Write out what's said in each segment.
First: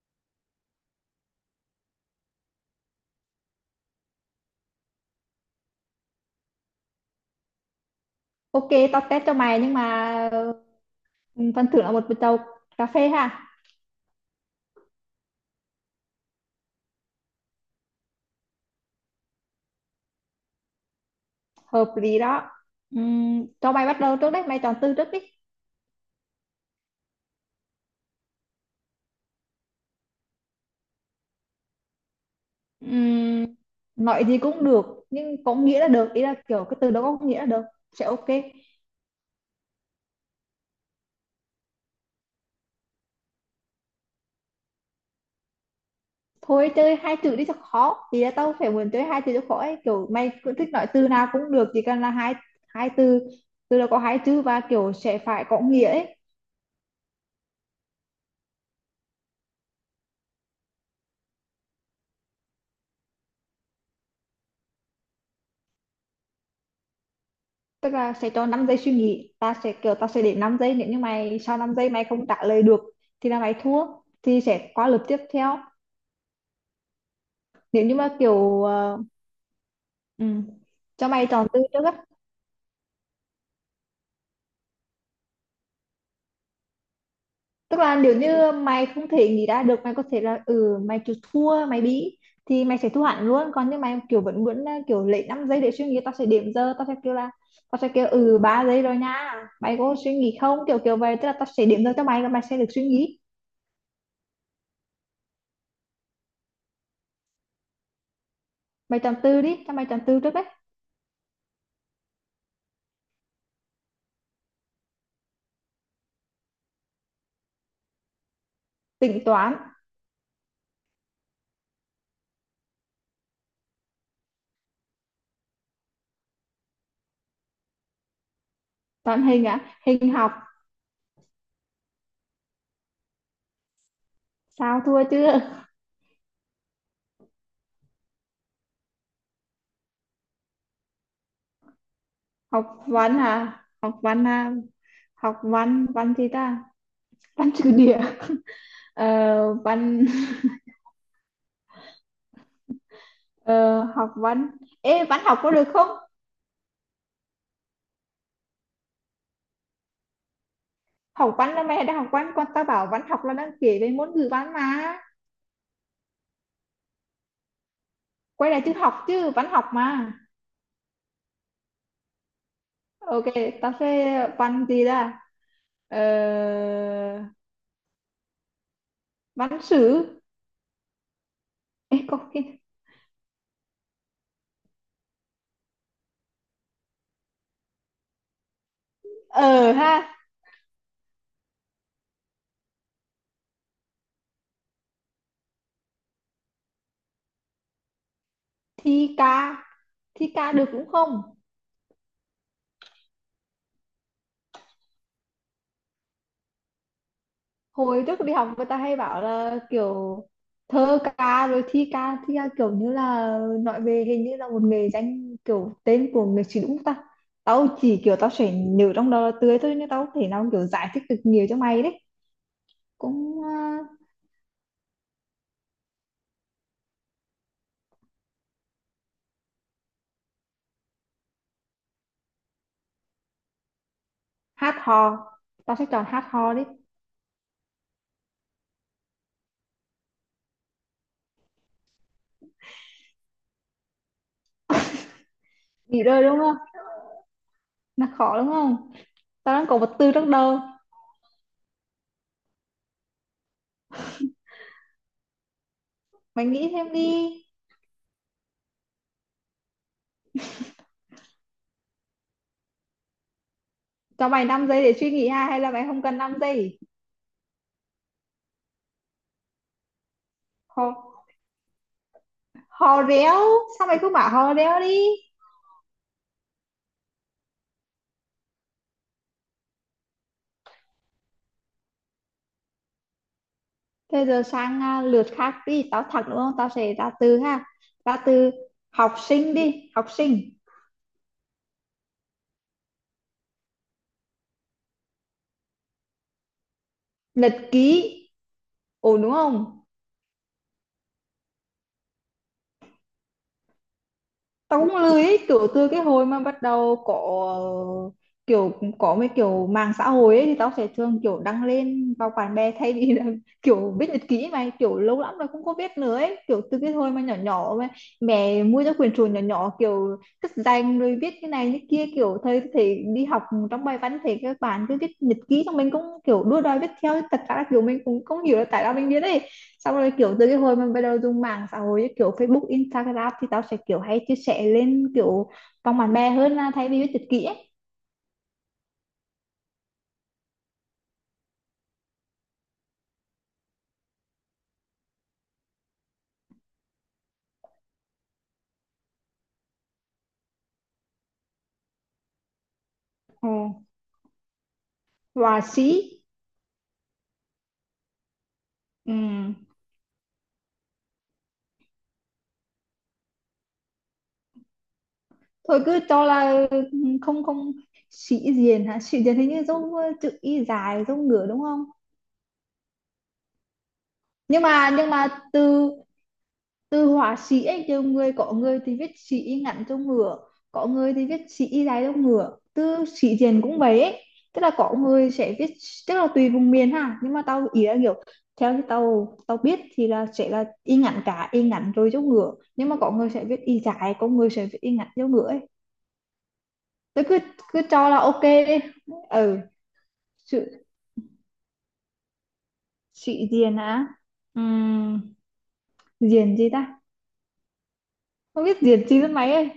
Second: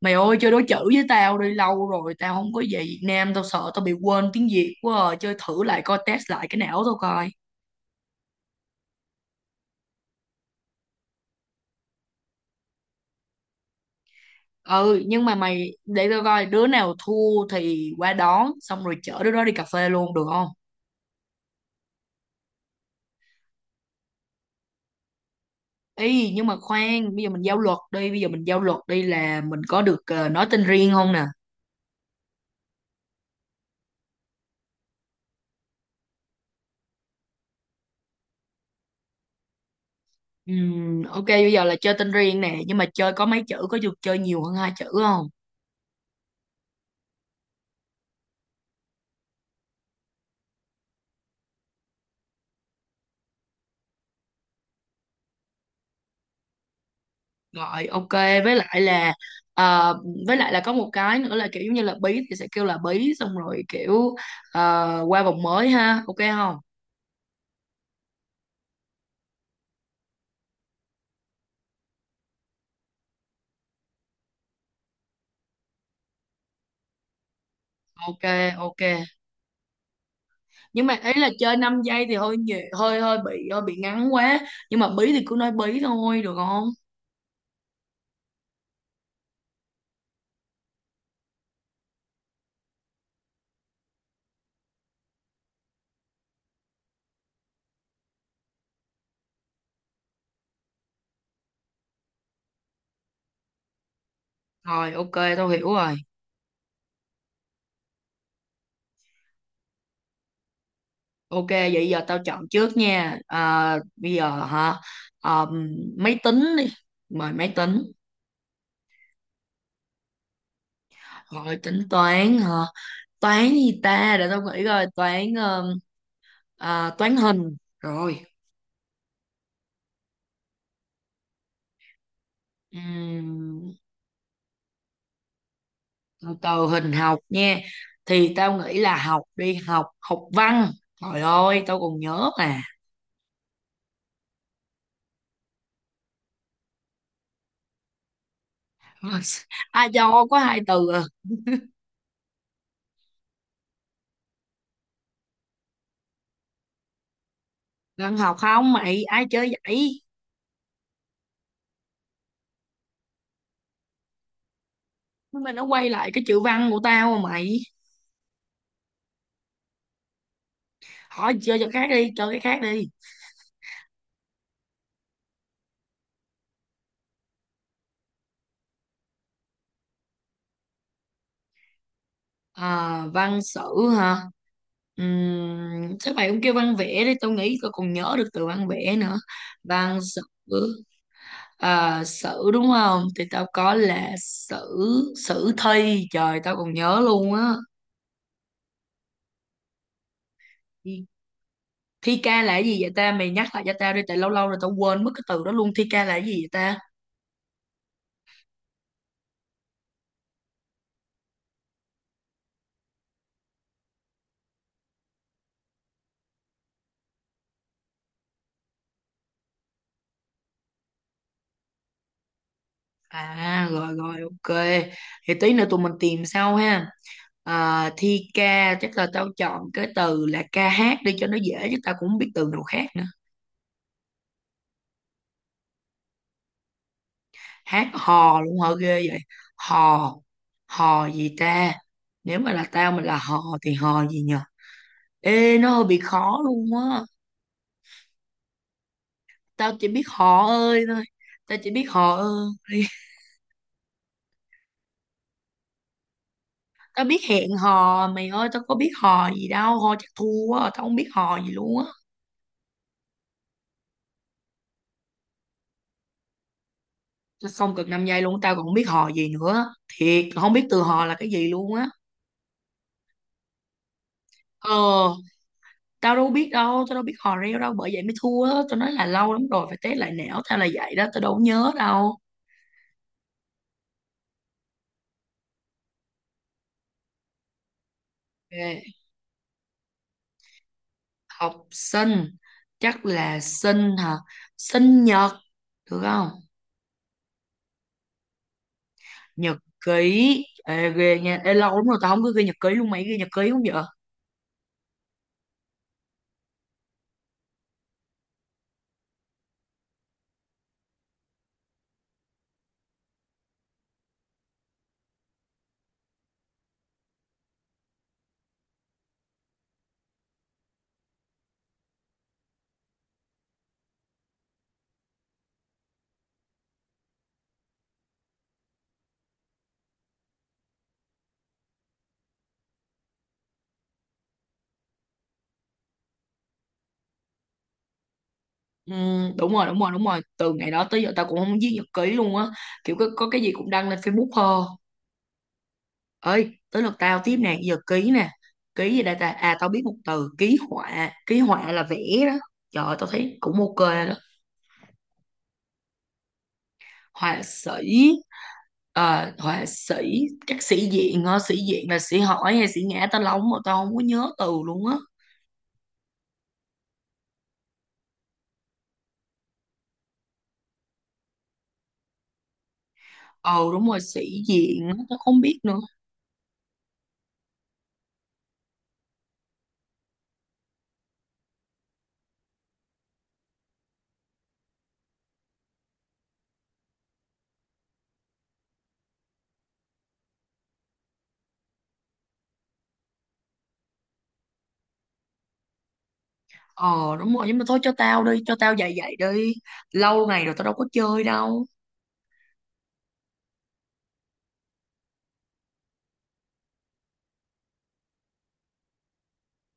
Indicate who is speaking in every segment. Speaker 1: Mày ơi, chơi đối chữ với tao đi. Lâu rồi tao không có về Việt Nam, tao sợ tao bị quên tiếng Việt quá à. Chơi thử lại coi, test lại cái não tao coi.
Speaker 2: Ok, tao test cho mày nhưng mà ừ, phần thưởng là một bịch tàu cà phê ha.
Speaker 1: Ừ, nhưng mà mày để tao coi, đứa nào thua thì qua đón, xong rồi chở đứa đó đi cà phê luôn được không?
Speaker 2: Hợp lý đó. Cho mày bắt đầu trước đấy, mày chọn từ trước đi.
Speaker 1: Ý nhưng mà khoan. Bây giờ mình giao luật đi là mình có được nói tên riêng không nè?
Speaker 2: Ừm, nói gì cũng được, nhưng có nghĩa là được. Ý là kiểu cái từ đó có nghĩa là được. Sẽ ok.
Speaker 1: Ok, bây giờ là chơi tên riêng nè. Nhưng mà chơi có mấy chữ? Có được chơi nhiều hơn hai chữ không?
Speaker 2: Thôi chơi hai chữ đi cho khó. Thì là tao phải muốn chơi hai chữ cho khó ấy. Kiểu mày cứ thích nói từ nào cũng được, chỉ cần là hai hai từ. Từ đó có hai chữ và kiểu sẽ phải có nghĩa ấy.
Speaker 1: Rồi ok, với lại là ờ, với lại là có một cái nữa là kiểu giống như là bí thì sẽ kêu là bí, xong rồi kiểu qua vòng mới ha, ok không?
Speaker 2: Tức là sẽ cho 5 giây suy nghĩ, ta sẽ để 5 giây. Nếu như mày sau 5 giây mày không trả lời được thì là mày thua, thì sẽ qua lượt tiếp theo. Nếu như mà
Speaker 1: Ok,
Speaker 2: kiểu
Speaker 1: ok,
Speaker 2: ừ,
Speaker 1: nhưng mà
Speaker 2: cho
Speaker 1: ý
Speaker 2: mày
Speaker 1: là
Speaker 2: chọn
Speaker 1: chơi
Speaker 2: từ
Speaker 1: 5
Speaker 2: trước á.
Speaker 1: giây thì hơi nhiều hơi hơi bị ngắn quá. Nhưng mà bí thì cứ nói bí thôi được không?
Speaker 2: Tức là nếu như mày không thể nghĩ ra được, mày có thể là mày chịu thua, mày bị thì mày sẽ thua hẳn luôn. Còn nếu mày kiểu vẫn muốn là kiểu lấy 5 giây để suy nghĩ, tao sẽ điểm giờ, tao sẽ kêu 3 giây rồi nha, mày có suy nghĩ không, kiểu kiểu vậy. Tức là tao sẽ điểm giờ cho mày và mày sẽ được suy nghĩ.
Speaker 1: Rồi ok, tao hiểu rồi.
Speaker 2: Mày chọn từ đi, cho mày chọn từ trước đấy.
Speaker 1: Ok, vậy giờ tao chọn trước nha. À, bây giờ hả? Ờ, máy tính đi. Mời máy tính.
Speaker 2: Tính toán.
Speaker 1: Rồi tính toán hả? Toán gì ta, để tao nghĩ coi. Toán, à, toán hình rồi.
Speaker 2: Toán hình á, hình học.
Speaker 1: Ừm,
Speaker 2: Sao thua chưa?
Speaker 1: Từ từ, hình học nha. Thì tao nghĩ là học đi học học văn. Trời ơi, tao còn nhớ mà.
Speaker 2: Học văn à? Học văn à? Học văn, văn gì ta? Văn trừ địa. Ờ,
Speaker 1: Ai
Speaker 2: văn
Speaker 1: cho có hai từ à?
Speaker 2: ờ, học văn. Ê, văn học có được không?
Speaker 1: Văn học không mày, ai chơi vậy?
Speaker 2: Học văn là mày đã học văn, con ta bảo văn học là đang kể về môn ngữ văn mà.
Speaker 1: Nhưng mà nó quay lại cái chữ văn của tao mà mày.
Speaker 2: Quay lại chữ học chứ, văn học mà.
Speaker 1: Hỏi chơi cho khác đi, chơi cái khác đi.
Speaker 2: Ok, tao sẽ văn gì ta? Ờ, văn sử. Ê, có cái...
Speaker 1: À, văn sử hả? Chắc mày cũng kêu văn vẽ đi, tao nghĩ tao còn nhớ được từ văn vẽ nữa.
Speaker 2: Ờ
Speaker 1: Văn
Speaker 2: ha,
Speaker 1: sử. À, sử đúng không? Thì tao có là sử. Sử thi, trời, tao còn nhớ luôn á.
Speaker 2: thi ca. Thi ca được cũng
Speaker 1: Thi
Speaker 2: không?
Speaker 1: thi ca là cái gì vậy ta? Mày nhắc lại cho tao đi, tại lâu lâu rồi tao quên mất cái từ đó luôn. Thi ca là cái gì vậy ta?
Speaker 2: Hồi trước đi học người ta hay bảo là kiểu thơ ca rồi thi ca, thi ca kiểu như là nói về hình như là một nghề danh, kiểu tên của người sĩ đúng ta. Tao chỉ kiểu tao sẽ nhớ trong đầu là tươi thôi nên tao không thể nào kiểu giải thích được nhiều cho mày đấy. Cũng
Speaker 1: À, rồi rồi, ok. Thì tí nữa tụi mình tìm sau ha. À, thi ca, chắc là tao chọn cái từ là ca hát đi, cho nó dễ, chứ tao cũng không biết từ nào khác nữa.
Speaker 2: hát hò. Tao sẽ chọn hát hò đi.
Speaker 1: Hát hò luôn hả, ghê vậy. Hò. Hò gì ta? Nếu mà là tao, mình là hò thì hò gì nhỉ? Ê, nó hơi bị
Speaker 2: Nghĩ đời đúng
Speaker 1: khó
Speaker 2: không,
Speaker 1: luôn á.
Speaker 2: là khó đúng không. Tao đang
Speaker 1: Tao
Speaker 2: có
Speaker 1: chỉ
Speaker 2: một
Speaker 1: biết
Speaker 2: từ trong
Speaker 1: họ
Speaker 2: đầu.
Speaker 1: ơi thôi. Tao chỉ biết họ ơi.
Speaker 2: Mày nghĩ thêm
Speaker 1: Tao biết
Speaker 2: đi.
Speaker 1: hẹn hò. Mày ơi, tao có biết hò gì đâu. Hò chắc thua quá, tao không biết hò gì luôn á.
Speaker 2: Cho mày 5 giây để suy nghĩ ha, hay là mày không cần 5 giây.
Speaker 1: Tao, xong cực 5 giây luôn. Tao còn không biết hò gì nữa, thiệt không biết từ hò là
Speaker 2: Hò,
Speaker 1: cái gì luôn á.
Speaker 2: hò réo. Sao mày cứ bảo hò
Speaker 1: Ờ.
Speaker 2: réo đi.
Speaker 1: Tao đâu biết đâu. Tao đâu biết hò reo đâu. Bởi vậy mới thua á. Tao nói là lâu lắm rồi, phải test lại não tao là vậy đó. Tao đâu có nhớ đâu.
Speaker 2: Thế giờ sang à, lượt khác đi, tao thật đúng không? Tao sẽ ra từ ha. Ra từ
Speaker 1: Ok.
Speaker 2: học sinh đi, học sinh.
Speaker 1: Học sinh. Chắc là sinh hả? Sinh nhật được không?
Speaker 2: Nhật ký. Ổn đúng
Speaker 1: Nhật
Speaker 2: không?
Speaker 1: ký. Ê, ghê nha. Ê, lâu lắm rồi tao không có ghi nhật ký luôn, mày ghi nhật ký không vậy?
Speaker 2: Tao cũng lười ấy, kiểu từ cái hồi mà bắt đầu có ờ, kiểu có mấy kiểu mạng xã hội ấy thì tao sẽ thường kiểu đăng lên vào bạn bè thay vì là kiểu viết nhật ký, mà kiểu lâu lắm rồi không có viết nữa ấy. Kiểu từ cái hồi mà nhỏ nhỏ mà mẹ mua cho quyển sổ nhỏ nhỏ, kiểu cất danh rồi viết cái này cái kia, kiểu thời thì đi học trong bài văn thì các bạn cứ viết nhật ký, xong mình cũng kiểu đua đòi viết theo. Thật ra là kiểu mình cũng không hiểu là tại sao mình viết ấy. Xong rồi kiểu từ cái hồi mình bắt đầu dùng mạng xã hội như kiểu Facebook, Instagram thì tao sẽ kiểu hay chia sẻ lên kiểu vòng bạn bè hơn là thay vì viết nhật ký ấy.
Speaker 1: Ừ, đúng rồi, đúng rồi, đúng rồi, từ ngày đó tới giờ tao cũng không viết nhật ký luôn á. Kiểu có cái gì cũng đăng lên Facebook thôi. Ơi tới lượt tao tiếp nè, giờ ký nè. Ký gì đây ta? À, tao biết một từ ký họa. Ký họa là vẽ đó. Trời ơi, tao thấy cũng ok
Speaker 2: Ừ.
Speaker 1: đó.
Speaker 2: Và sĩ.
Speaker 1: Họa sĩ.
Speaker 2: Ừ.
Speaker 1: Ờ, họa sĩ. Chắc sĩ diện á. Sĩ diện là sĩ hỏi hay sĩ ngã, tao lóng mà tao không có nhớ từ luôn á.
Speaker 2: Thôi cứ cho là không không. Sĩ diện hả, sĩ diện hình như giống chữ y dài giống ngửa đúng không.
Speaker 1: Ờ đúng rồi. Sĩ
Speaker 2: Nhưng
Speaker 1: diện,
Speaker 2: mà nhưng
Speaker 1: tao
Speaker 2: mà
Speaker 1: không biết nữa.
Speaker 2: từ từ họa sĩ ấy, nhiều người có người thì viết sĩ ngắn cho ngựa, có người thì viết sĩ dài cho ngựa, từ sĩ diện cũng vậy ấy. Tức là có người sẽ viết, tức là tùy vùng miền ha, nhưng mà tao ý là kiểu theo như tao tao biết thì là sẽ là y ngắn, cả y ngắn rồi cho ngựa, nhưng mà có người sẽ viết y dài, có người sẽ viết y ngắn cho ngựa ấy.
Speaker 1: Ờ
Speaker 2: Tao
Speaker 1: đúng
Speaker 2: cứ,
Speaker 1: rồi, nhưng mà thôi
Speaker 2: cứ
Speaker 1: cho
Speaker 2: cho là
Speaker 1: tao đi.
Speaker 2: ok
Speaker 1: Cho tao
Speaker 2: đi.
Speaker 1: dạy dạy đi,
Speaker 2: Ừ.
Speaker 1: lâu ngày rồi tao đâu có
Speaker 2: Sự
Speaker 1: chơi đâu.
Speaker 2: sĩ diện á. Ừm, diện gì ta, không biết diện gì lắm mấy ơi.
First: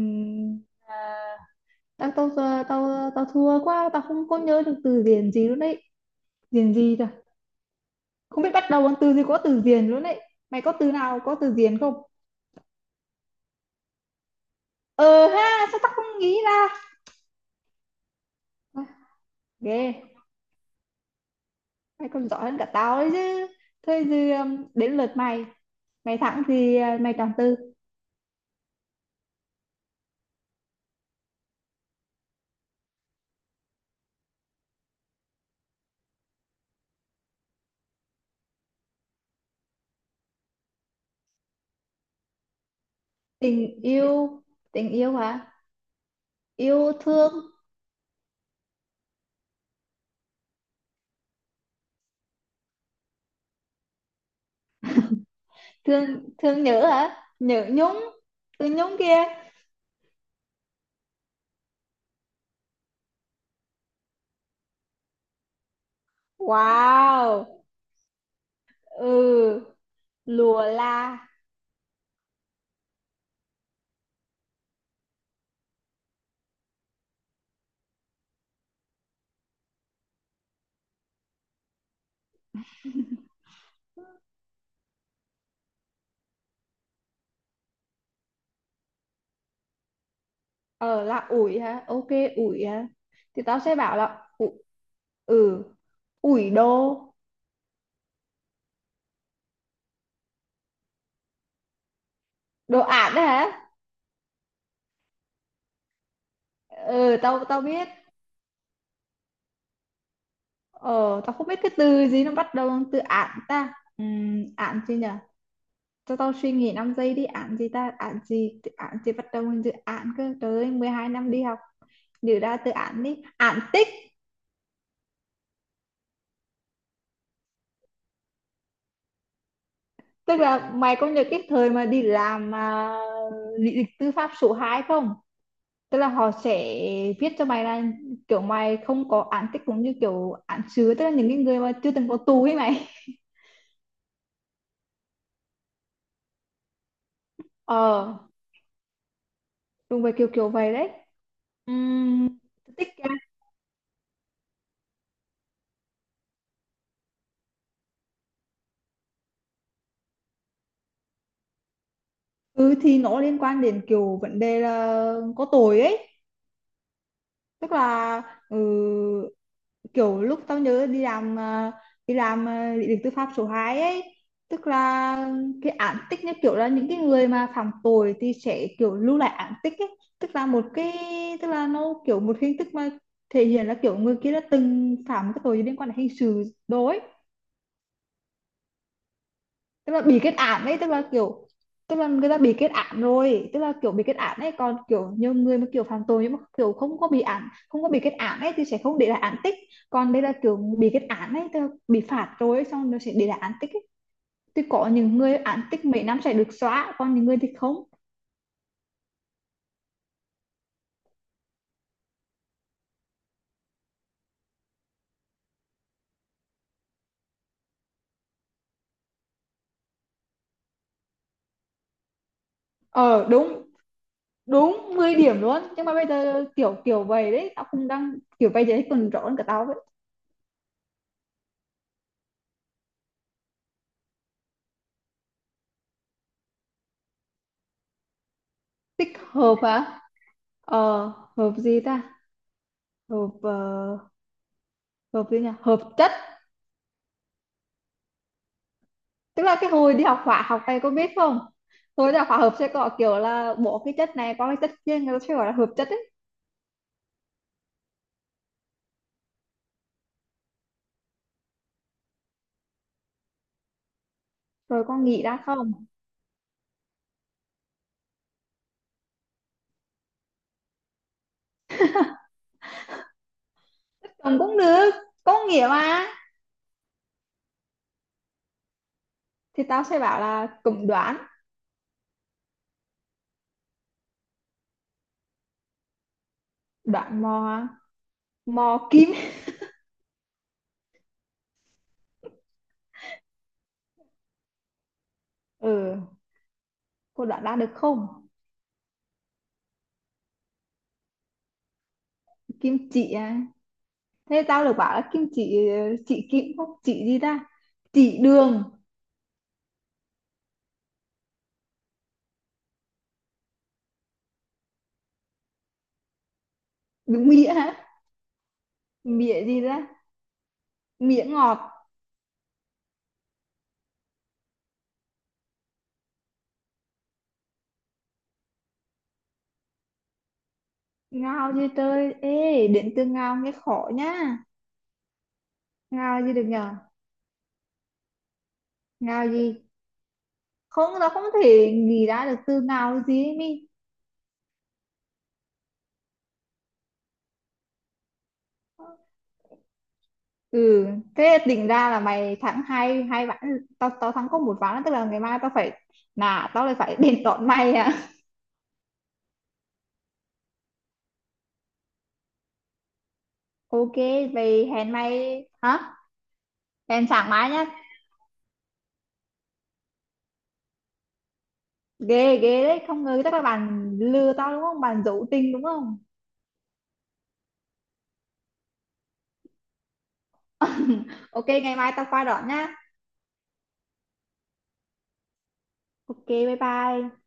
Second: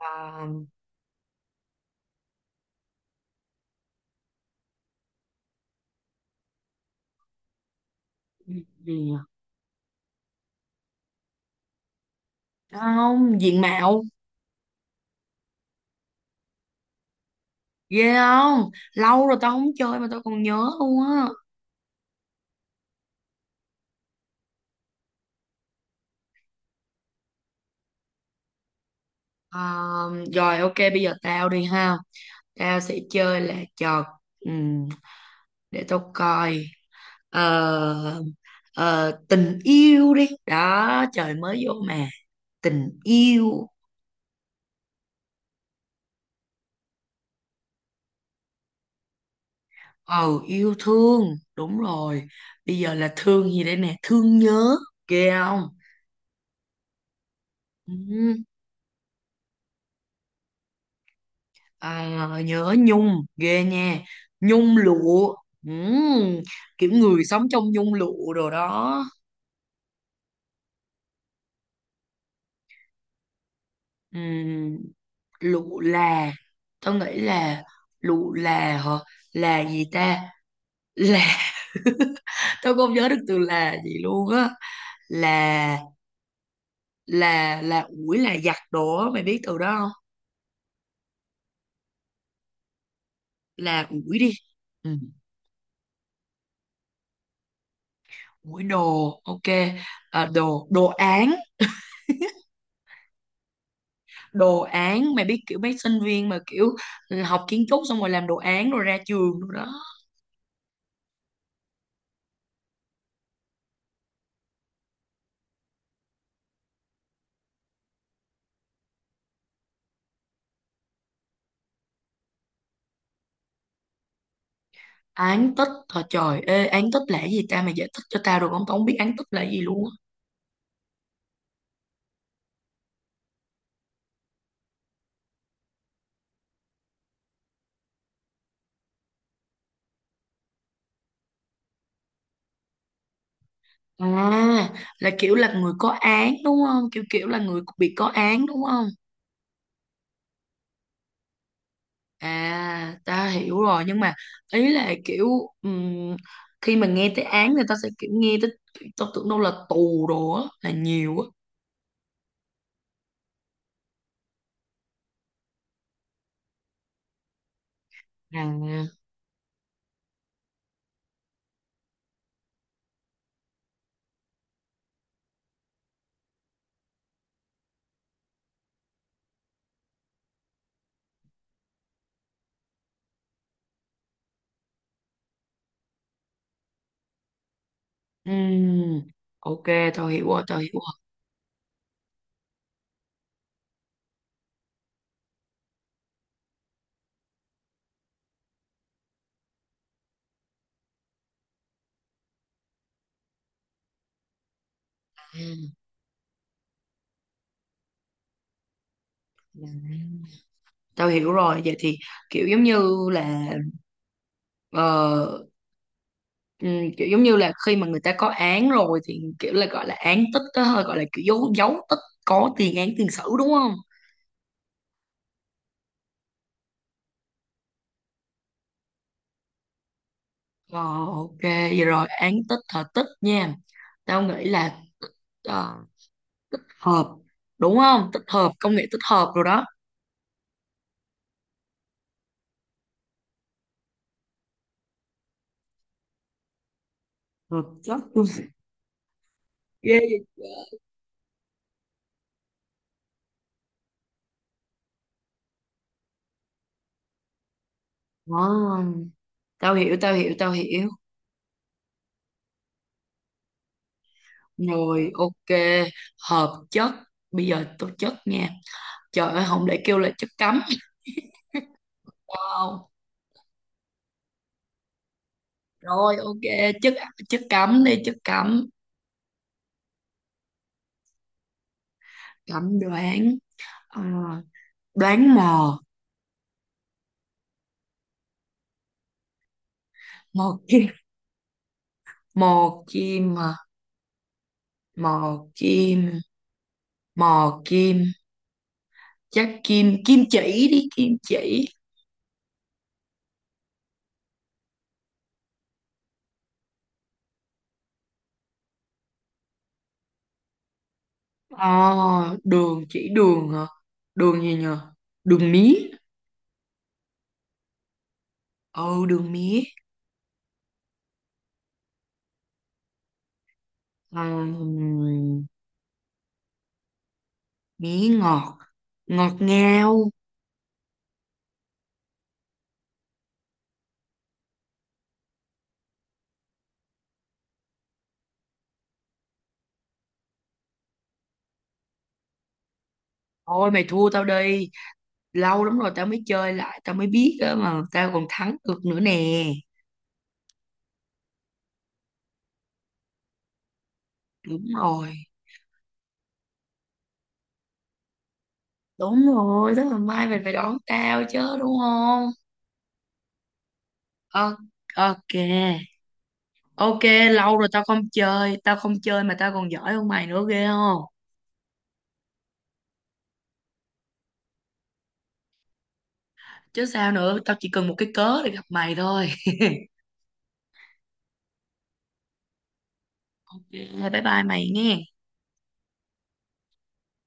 Speaker 1: À,
Speaker 2: à, tao tao giờ tao tao thua quá, tao không có nhớ được từ điển gì luôn đấy, điển gì cả, không biết
Speaker 1: ừ,
Speaker 2: bắt đầu
Speaker 1: ừ.
Speaker 2: bằng từ gì có từ điển luôn đấy. Mày có từ nào có từ điển không.
Speaker 1: Không, diện mạo.
Speaker 2: Ờ ha sao tao không nghĩ ra.
Speaker 1: Ghê không,
Speaker 2: À,
Speaker 1: lâu rồi tao không
Speaker 2: ghê.
Speaker 1: chơi mà tao còn nhớ luôn á.
Speaker 2: Mày còn giỏi hơn cả tao đấy chứ. Thôi thì đến lượt mày, mày thắng thì mày chọn từ.
Speaker 1: À, rồi ok, bây giờ tao đi ha. Tao sẽ chơi là trò, ừm, để tao coi. Ờ, Tình yêu đi. Đó, trời mới vô mà. Tình yêu.
Speaker 2: Tình yêu. Tình yêu hả, yêu thương.
Speaker 1: Ừ, yêu thương, đúng rồi. Bây giờ là thương gì đây nè. Thương nhớ, ghê không?
Speaker 2: Thương, thương nhớ hả, nhớ
Speaker 1: Ừ.
Speaker 2: nhung. Từ nhung kia.
Speaker 1: À, nhớ nhung, ghê nha. Nhung lụa. Ừ, kiểu người sống
Speaker 2: Wow.
Speaker 1: trong nhung lụa đồ đó.
Speaker 2: Ừ. Lùa la.
Speaker 1: Ừ. Lụa là, tao nghĩ là lụ là hả? Là gì ta? Là. Tao không nhớ được từ là gì luôn á. là là ủi, là giặt đồ á, mày biết từ đó không?
Speaker 2: Ờ là ủi hả, ok. Ủi hả, thì tao sẽ
Speaker 1: Là
Speaker 2: bảo
Speaker 1: ủi
Speaker 2: là
Speaker 1: đi.
Speaker 2: ủi.
Speaker 1: Ừ.
Speaker 2: Ừ. Ủi đồ.
Speaker 1: Mũi đồ, ok. À, đồ, đồ án,
Speaker 2: Đồ ản đấy hả.
Speaker 1: đồ án. Mày biết kiểu mấy sinh viên mà kiểu
Speaker 2: Ừ
Speaker 1: học
Speaker 2: tao tao
Speaker 1: kiến trúc
Speaker 2: biết.
Speaker 1: xong rồi làm đồ án rồi ra trường rồi đó.
Speaker 2: Ờ tao không biết cái từ gì nó bắt đầu bằng từ ản ta. Ản gì nhở. Cho tao suy nghĩ 5 giây đi. Ản gì ta, ản gì, ản gì bắt đầu bằng từ ản cơ. Trời ơi, 12 năm đi học, nhớ ra từ ản đi. Ản tích.
Speaker 1: Án tích, thôi trời, ê, án tích là cái gì ta? Mày giải thích cho tao được không? Tao không biết án tích là cái gì luôn á.
Speaker 2: Tức là mày có nhớ cái thời mà đi làm mà lý lịch tư pháp số 2 không. Tức là họ sẽ viết cho mày là kiểu mày không có án tích, cũng như kiểu án sứ, tức là những cái người mà chưa từng có tù ấy mày.
Speaker 1: À, là kiểu là người có án đúng không? Kiểu kiểu là người bị có
Speaker 2: Ờ
Speaker 1: án đúng không?
Speaker 2: đúng vậy, kiểu kiểu vậy đấy. Ừm, tích
Speaker 1: À,
Speaker 2: ra.
Speaker 1: ta hiểu rồi. Nhưng mà ý là kiểu, ừm, khi mà nghe tới án thì ta sẽ kiểu nghe tới, tao tưởng đâu là tù đồ á, là nhiều á.
Speaker 2: Ừ, thì nó liên quan đến kiểu vấn đề là có tội ấy. Tức là ừ,
Speaker 1: À.
Speaker 2: kiểu lúc tao nhớ đi làm đi làm lý lịch tư pháp số 2 ấy, tức là cái án tích như kiểu là những cái người mà phạm tội thì sẽ kiểu lưu lại án tích ấy. Tức là một cái, tức là nó kiểu một hình thức mà thể hiện là kiểu người kia đã từng phạm cái tội liên quan đến hình sự. Đối.
Speaker 1: Ừm, ok,
Speaker 2: Tức là
Speaker 1: tao
Speaker 2: bị
Speaker 1: hiểu
Speaker 2: kết
Speaker 1: rồi, tao
Speaker 2: án
Speaker 1: hiểu
Speaker 2: ấy, tức
Speaker 1: rồi.
Speaker 2: là kiểu, tức là người ta bị kết án rồi, tức là kiểu bị kết án ấy. Còn kiểu nhiều người mà kiểu phạm tội nhưng mà kiểu không có bị án, không có bị kết án ấy, thì sẽ không để lại án tích. Còn đây là kiểu bị kết án ấy, tức là bị phạt rồi ấy, xong nó sẽ để lại án tích ấy. Thì có những người án
Speaker 1: Ừm.
Speaker 2: tích mấy năm sẽ được xóa, còn những người thì không.
Speaker 1: Dạ. Tao hiểu rồi, vậy thì kiểu giống như là ờ, kiểu giống như là khi mà người ta có án rồi thì kiểu là gọi là án tích đó thôi, gọi là kiểu dấu dấu tích, có tiền án tiền sử
Speaker 2: Ờ
Speaker 1: đúng
Speaker 2: đúng,
Speaker 1: không?
Speaker 2: đúng 10 điểm luôn. Nhưng mà bây giờ kiểu kiểu vậy đấy, tao cũng đang kiểu bây giờ còn rõ hơn cả tao vậy.
Speaker 1: Ờ, ok vậy. Rồi án tích, hợp tích nha, tao nghĩ là ờ, hợp đúng không? Tích hợp, công nghệ tích
Speaker 2: Tích
Speaker 1: hợp rồi
Speaker 2: hợp
Speaker 1: đó.
Speaker 2: hả. Ờ. Hợp gì ta, hợp hợp gì nhỉ, hợp chất.
Speaker 1: Hợp chất,
Speaker 2: Tức là cái hồi
Speaker 1: ghê
Speaker 2: đi học hóa học
Speaker 1: vậy.
Speaker 2: này, cô biết không. Hồi đi học hóa học sẽ có kiểu là bỏ cái chất này qua cái chất kia, người ta sẽ gọi là hợp chất ấy.
Speaker 1: Ờ, tao hiểu, tao hiểu, tao hiểu.
Speaker 2: Rồi con
Speaker 1: Rồi
Speaker 2: nghĩ ra
Speaker 1: ok,
Speaker 2: không.
Speaker 1: hợp chất. Bây giờ tôi chất nha, trời ơi không, để kêu là chất cấm. Wow.
Speaker 2: Chồng cũng được, có nghĩa mà.
Speaker 1: Rồi ok, chất. Chất cấm đi, chất cấm.
Speaker 2: Thì tao sẽ bảo là cũng đoán.
Speaker 1: Cấm đoán. Ờ, đoán mò.
Speaker 2: Đoán mò. Mò kim.
Speaker 1: Mò kim. Mò kim à, mò
Speaker 2: Ừ.
Speaker 1: kim.
Speaker 2: Cô
Speaker 1: Mò
Speaker 2: đoán ra được
Speaker 1: kim.
Speaker 2: không.
Speaker 1: Chắc kim, kim chỉ đi, kim chỉ.
Speaker 2: Kim chỉ à, thế tao được bảo là kim chỉ. Chỉ kim không, chỉ gì ta, chỉ đường.
Speaker 1: Ờ, đường. Chỉ đường hả? Đường gì nhờ? Đường mía.
Speaker 2: Đúng nghĩa hả.
Speaker 1: Ừ, đường
Speaker 2: Mía
Speaker 1: mía.
Speaker 2: gì ra, mía ngọt.
Speaker 1: Ờ, mía ngọt. Ngọt ngào.
Speaker 2: Ngao gì trời, ê đến từ ngao nghe khó nhá. Ngao gì được nhờ, ngao gì. Không, nó không thể nghĩ ra được từ nào cái gì ấy mi.
Speaker 1: Thôi mày thua tao đi. Lâu lắm rồi tao mới chơi lại, tao mới biết á mà tao còn thắng được nữa nè.
Speaker 2: Ừ. Thế định ra là mày thắng hai hai ván, tao tao thắng có một
Speaker 1: Đúng
Speaker 2: ván, tức là
Speaker 1: rồi.
Speaker 2: ngày mai tao phải, nà tao lại phải đền đòn mày à.
Speaker 1: Đúng rồi, tức là mai mày phải đón tao chứ đúng không?
Speaker 2: Ok
Speaker 1: Ờ,
Speaker 2: vậy hẹn mày
Speaker 1: ok.
Speaker 2: hả,
Speaker 1: Ok,
Speaker 2: hẹn sáng mai
Speaker 1: lâu
Speaker 2: nhá.
Speaker 1: rồi tao không chơi. Tao không chơi mà tao còn giỏi hơn mày nữa, ghê không?
Speaker 2: Ghê ghê đấy, không ngờ, chắc là bạn lừa tao đúng không, bạn giấu tình đúng không.
Speaker 1: Chứ sao nữa, tao chỉ cần một cái cớ để gặp mày thôi.
Speaker 2: Ok ngày mai tao qua đón nhá.
Speaker 1: Ok, bye bye mày nghe.
Speaker 2: Ok bye bye.